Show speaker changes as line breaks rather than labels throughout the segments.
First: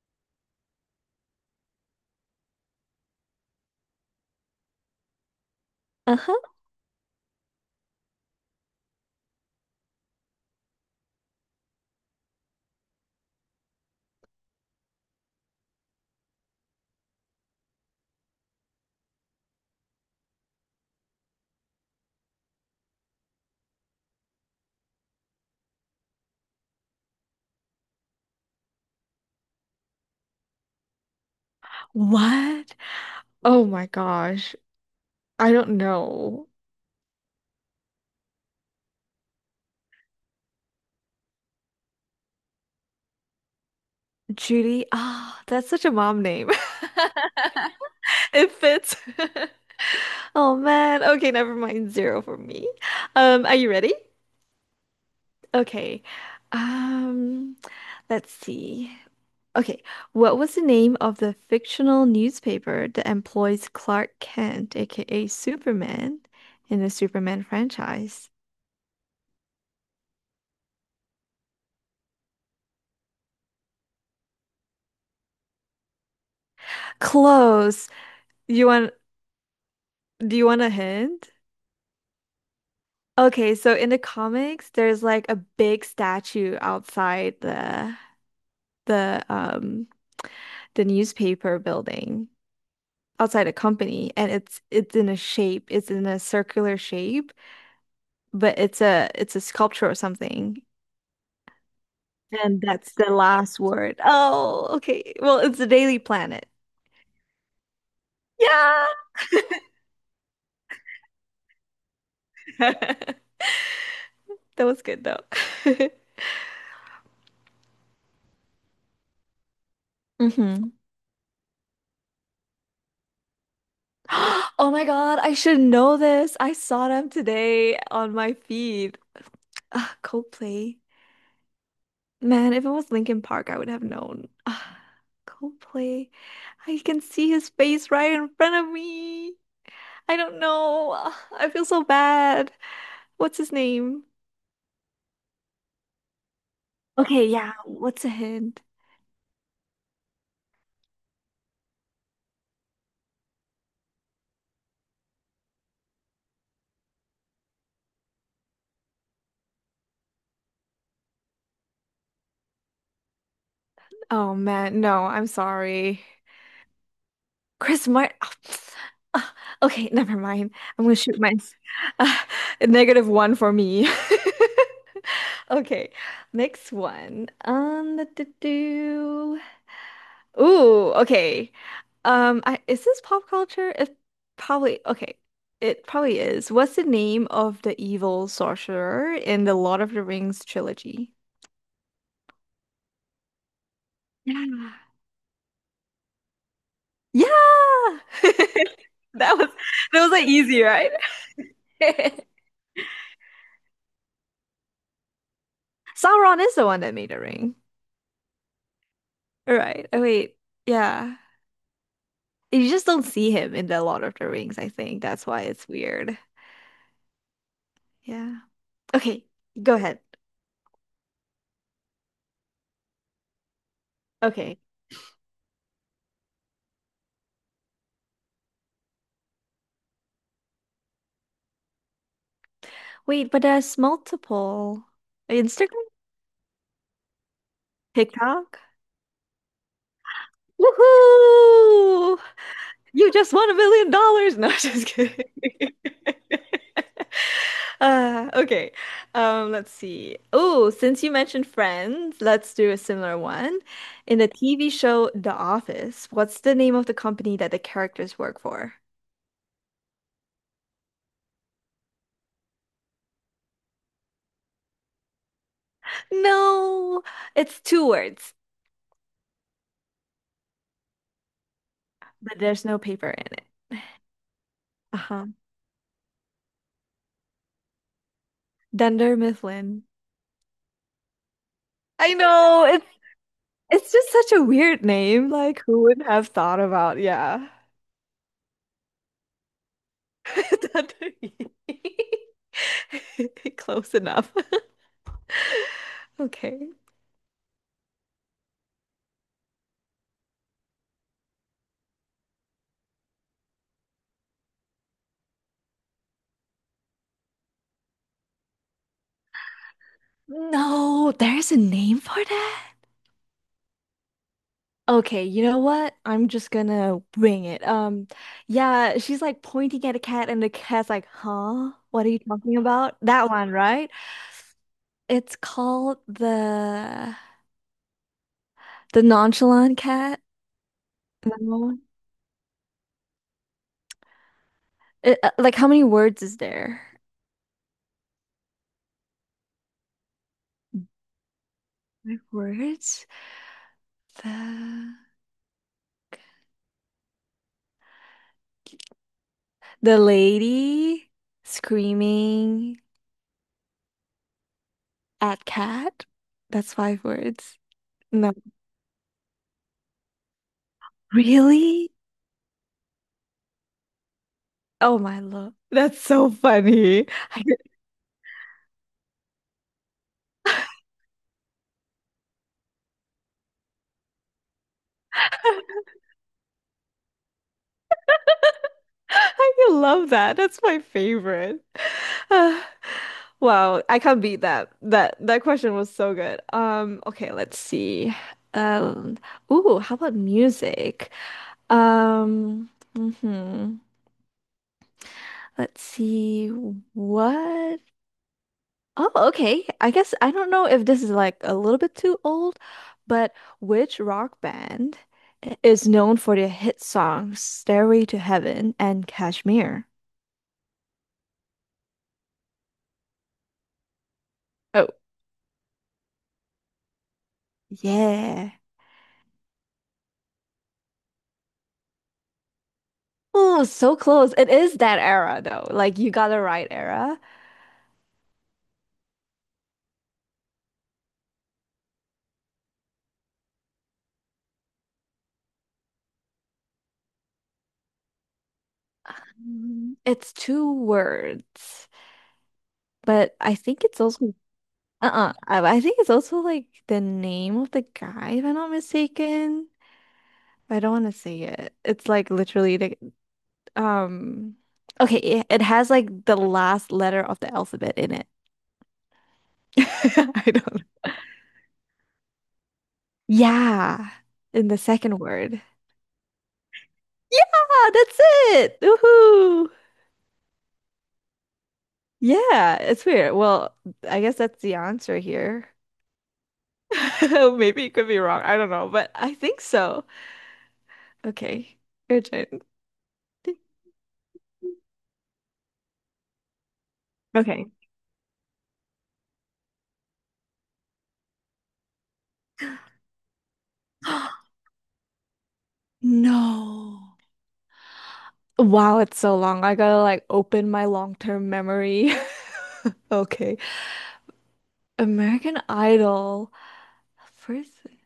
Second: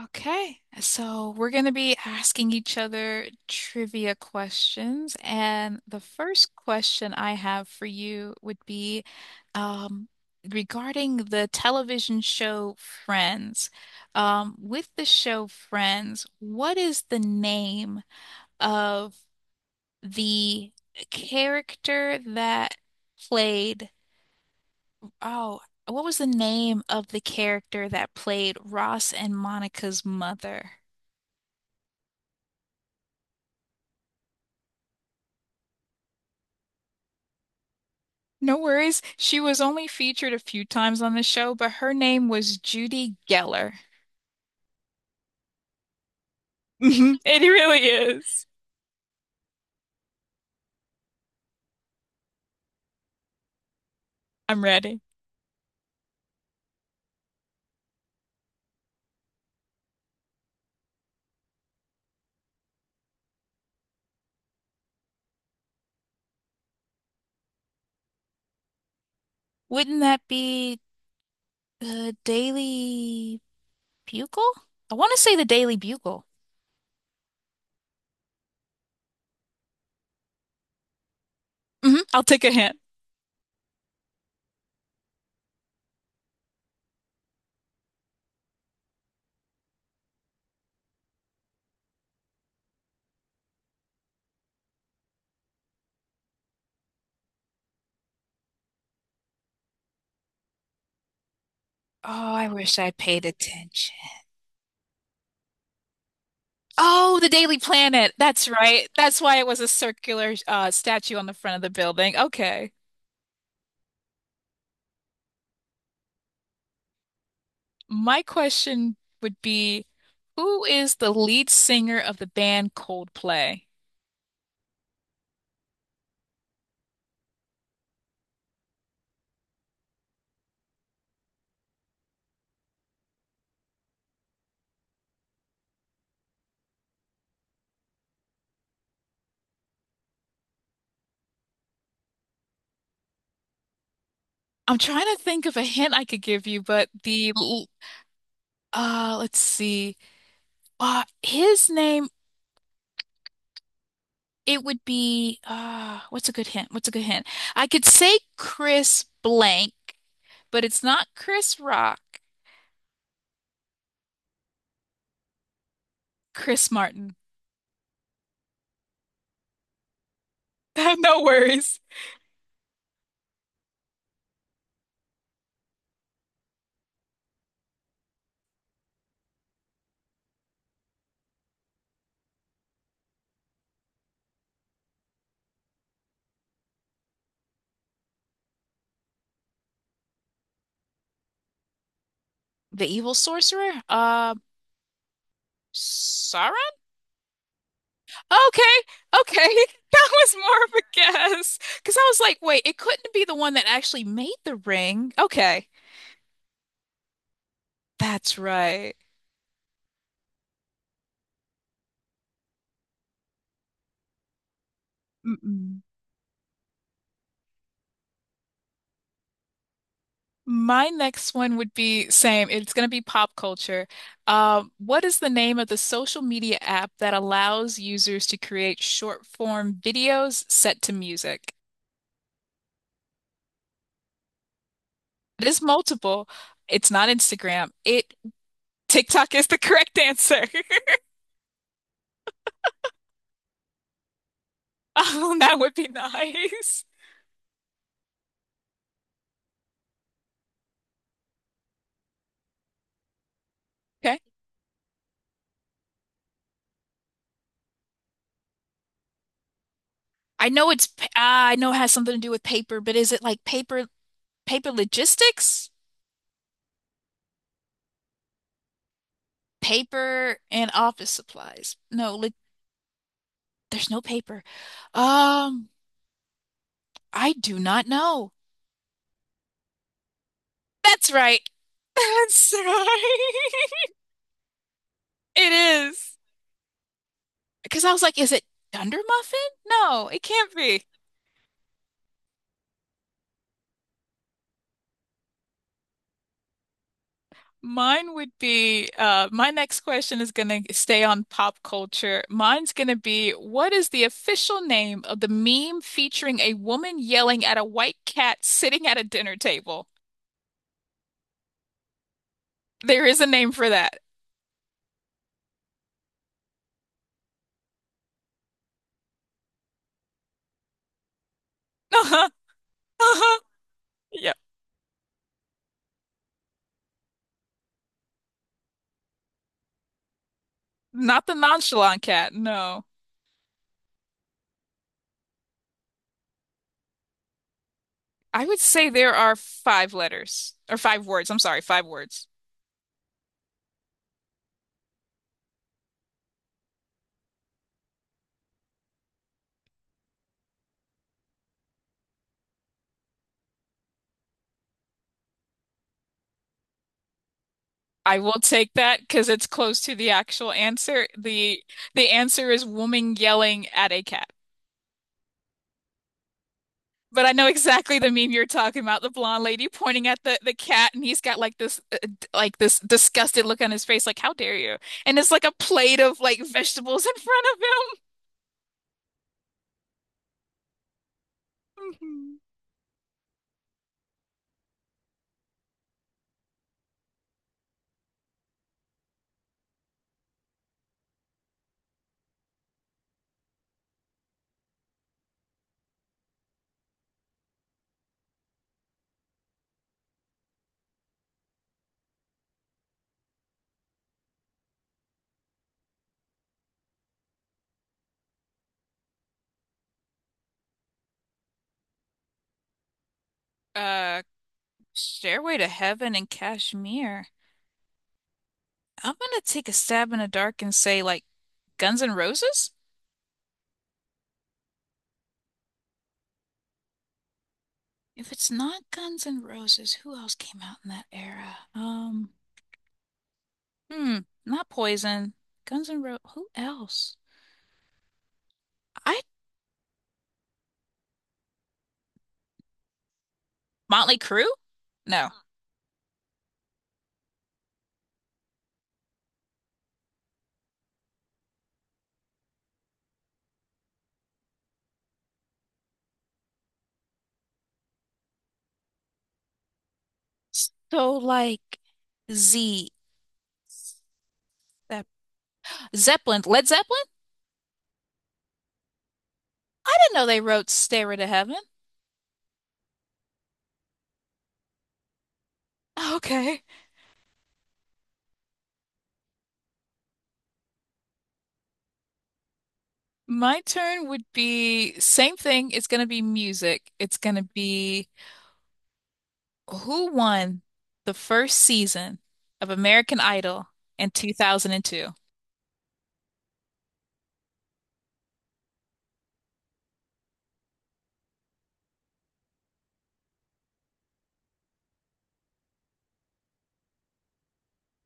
Okay, so we're going to be asking each other trivia questions. And the
Uh-huh.
first question I have for you would be um, regarding the television show Friends. With the show Friends, what is the name of the character that played? Oh, what was the name of the character that played Ross and Monica's mother?
What? Oh my gosh. I don't know.
No worries. She was only featured a few times on the show, but her name was Judy Geller.
Judy. Ah, that's such a mom name.
It really is.
It fits. Oh man. Okay, never mind. Zero for me. Are you ready?
I'm ready.
Okay. Um, let's see. Okay. What was the name of the fictional newspaper that employs Clark Kent, aka Superman, in the Superman franchise?
Wouldn't that be the Daily Bugle? I want to say the Daily Bugle.
Close. You want Do you want a hint?
Hmm, I'll take a hint.
Okay, so in the comics, there's like a big statue outside the the newspaper building outside a company, and it's in a shape, it's in a circular shape, but it's a sculpture or something,
Oh, I
and
wish I
that's the
paid
last
attention.
word. Oh, okay. Well, it's the Daily Planet.
Oh, the Daily Planet. That's
Yeah,
right. That's why it was a circular statue on the front of the building. Okay.
that was good though.
My question would be, who
hmm
is the lead singer of the band Coldplay?
Oh my God, I should know this. I saw them today on my feed. Ah, Coldplay. Man, if it was Linkin Park, I would have known. Ah, Coldplay. I can see his face right in front of me. I don't know. Ah, I feel so bad. What's his name?
I'm trying to think of a hint I could give you, but
Okay, yeah, what's a hint?
let's see. His name it would be what's a good hint? What's a good hint? I could say Chris blank, but it's not Chris Rock,
Oh man, no, I'm sorry.
Chris Martin.
Chris Martin. Okay, never mind. I'm gonna shoot
No
my
worries.
negative one for me. Okay, next one. Do. Do. Ooh, okay. Is this pop culture? It probably okay. It probably is. What's the name of the evil sorcerer in the Lord of the Rings trilogy?
The evil sorcerer?
Yeah.
Sauron?
Yeah.
Okay,
That
okay.
was that
That
was like
was
easy,
more of a
right?
guess. Because I was like, wait, it couldn't be the one that actually made the ring. Okay.
Sauron is the one that made the ring.
That's right.
Right. Oh wait. Yeah. You just don't see him in the Lord of the Rings, I think. That's why it's
Mm-mm.
weird. Yeah. Okay, go ahead.
My next one would be same. It's going to be pop culture.
Okay.
What is the name of the social media app that allows users to create short form videos set to music?
Wait, but there's multiple.
It is
Instagram,
multiple. It's not Instagram. It
TikTok.
TikTok is the correct answer.
Woohoo! You just won $1 million. No, just kidding.
Oh, that would be nice.
Okay. Let's see. Oh, since you mentioned Friends, let's do a similar one.
Okay.
In the TV show The Office, what's the name of the company that the characters work for?
I know ah, I know it has something to do with paper, but is it like paper logistics?
No, it's two words,
Paper and office supplies. No, like
but there's no paper in it.
there's no paper.
Uh-huh.
Um I do not know.
Dunder Mifflin.
That's right.
I
That's
know it's
right.
it's just such a weird name.
It
Like, who would
is.
have thought about? Yeah,
Because I was like, is it Dunder Muffin? No, it can't be.
Dunderee. Close enough. Okay.
Mine would be my next question is going to stay on pop culture. Mine's going to be what is the official name of the meme featuring a woman yelling at a white cat sitting at a dinner table?
No, there's a name for that.
There is a name for that.
Okay, you know what? I'm just gonna wing it. Yeah, she's like pointing at a cat, and the cat's like, "Huh? What are you
Uh-huh.
talking about?" That
Uh-huh.
one, right?
Yep.
It's called the nonchalant cat.
Not the
No.
nonchalant cat. No.
It, like, how many words is there?
I would say there are five letters or five words. I'm sorry, five
My
words.
words. The the lady screaming at cat. That's five words.
I
No,
will take that because it's close to the actual answer. The
really?
the answer is woman yelling at a cat.
Oh my lord, that's so funny.
But I
I
know exactly the meme you're talking about, the blonde lady pointing at the cat and he's got like this like this disgusted look on his face like how dare you? And it's like a plate of like vegetables in front of
I love that. That's my favorite.
him.
Ah, wow, I can't beat that. That question was so good. Okay, let's see. Um, ooh, how about music? Um, mhm. Let's see what Oh, okay. I guess I don't know if this is like a little bit too old, but which rock band is known for their hit songs Stairway to Heaven and Kashmir?
Uh,
Oh,
Stairway to Heaven and Kashmir.
yeah.
I'm gonna take a stab in the dark and say like Guns N' Roses?
Oh, so close. It is that era though. Like you got it right era.
If it's not Guns N' Roses, who else came out in that era? Hmm, not Poison. Guns N' Roses. Who else? I
It's two words, but I think it's
Motley
also
Crue? No.
uh-uh. I think it's also like the name of the guy, if I'm not mistaken. I don't want to say it. It's like literally the Um, okay, it has like the last letter of the alphabet in it. I don't know.
So like Z,
Yeah, in the
Zep-,
second word.
Zeppelin, Led Zeppelin?
Yeah, that's it. Woohoo.
I didn't know they wrote Stairway to Heaven.
Yeah, it's weird. Well, I guess that's the answer here.
Okay.
Maybe it could be wrong. I don't know, but I think so. Okay, your turn.
My turn would be same thing. It's gonna be music. It's gonna
Okay.
be who won the first season of American Idol in 2002?
No. Wow, it's so long. I gotta like open my long-term memory. Okay. American Idol. Person.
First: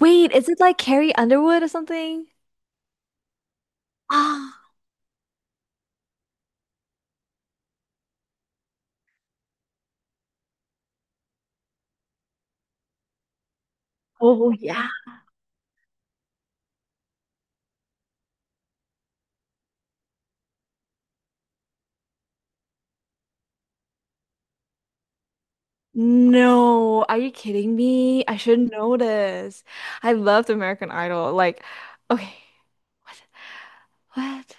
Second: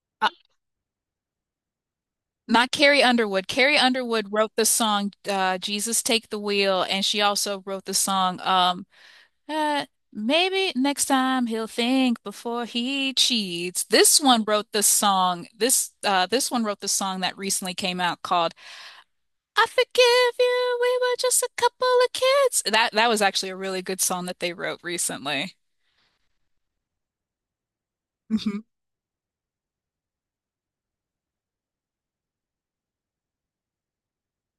Wait, is it like Carrie Underwood or something?
Not Carrie Underwood. Carrie Underwood wrote the
Ah,
song Jesus Take the Wheel, and she also wrote the song uh, Maybe Next Time He'll Think Before He Cheats. This one
oh
wrote the
yeah.
song. This this one wrote the song that recently came out called I Forgive You. We were just a couple of kids. That was actually a really good song that they wrote recently.
No, are you kidding me? I
Hmm.
should know this. I loved American Idol. Like, okay, what? What?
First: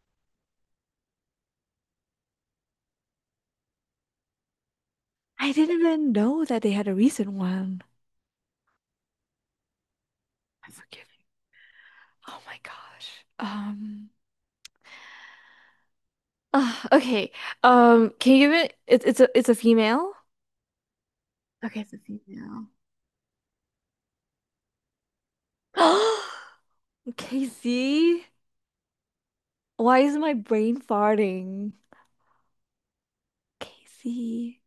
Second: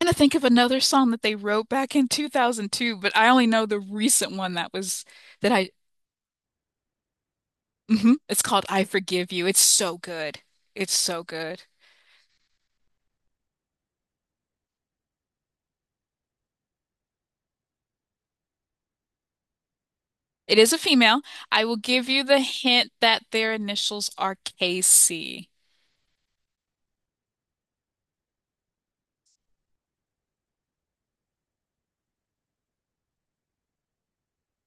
And I think of another song that they wrote back in 2002, but I only know the recent one that was
I
that I
didn't even know that they had a recent one.
hmm, it's called I Forgive You. It's so good.
I
It's
forgive
so
you.
good.
Oh my gosh. Okay. Can you give it? It's a female.
It is a female. I will
Okay, it's a
give you the
female.
hint that their initials are KC.
Casey, why is my brain farting? Casey,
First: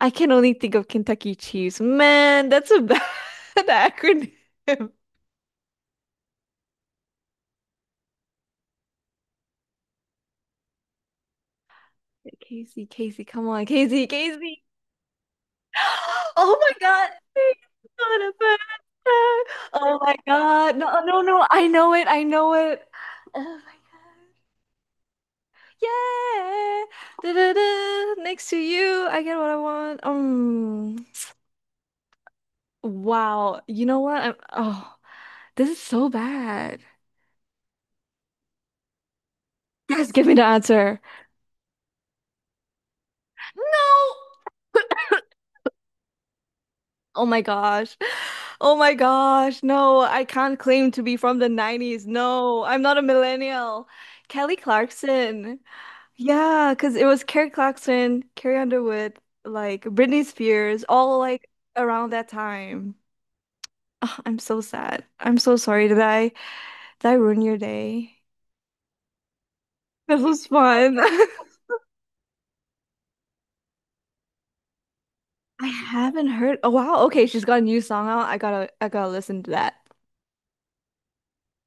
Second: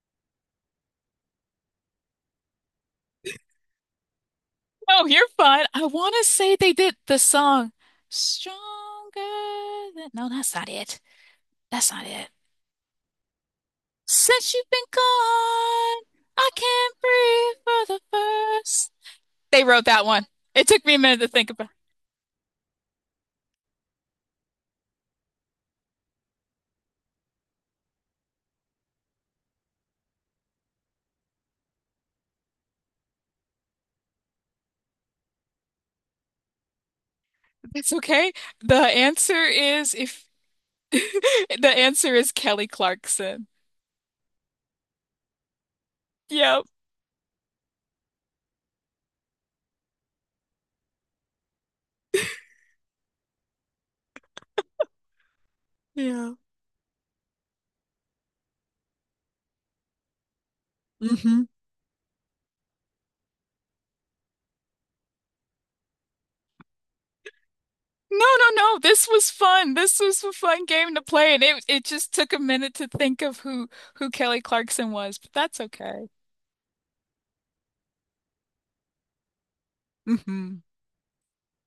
I can only think of Kentucky Chiefs. Man, that's a bad acronym.
Oh, you're fine. I want to say they did the song Stronger than... No, that's not it. That's not it.
Casey, Casey, come on, Casey,
Since
Casey.
you've been gone, I
Oh my
can't
God.
breathe for
It's
the
not a bad
first.
time.
They wrote
Oh
that
my
one. It
God.
took me a
No,
minute
no,
to
no.
think
I
about.
know it. I know it. Oh my God. Yeah. Da-da-da. Next to you. I get what I want. Wow. You know what? Oh, this is so bad.
That's okay. The answer is
Yes,
if
give me the answer.
the answer is Kelly Clarkson.
No.
Yep.
Oh my gosh. Oh my gosh. No, I can't claim to be from the 90s. No, I'm not a millennial. Kelly Clarkson.
Yeah.
Yeah, because it was Kelly Clarkson, Carrie Underwood, like Britney Spears, all
Hmm.
like around that time. Ugh, I'm so sad. I'm so sorry. Did I ruin your day?
No, no, no. This was fun. This
This
was a
was
fun game
fun.
to play, and it it just took a minute to think of who Kelly Clarkson was, but that's
I
okay.
haven't heard. Oh wow. Okay, she's got a new song out. I gotta listen to that.
Hmm.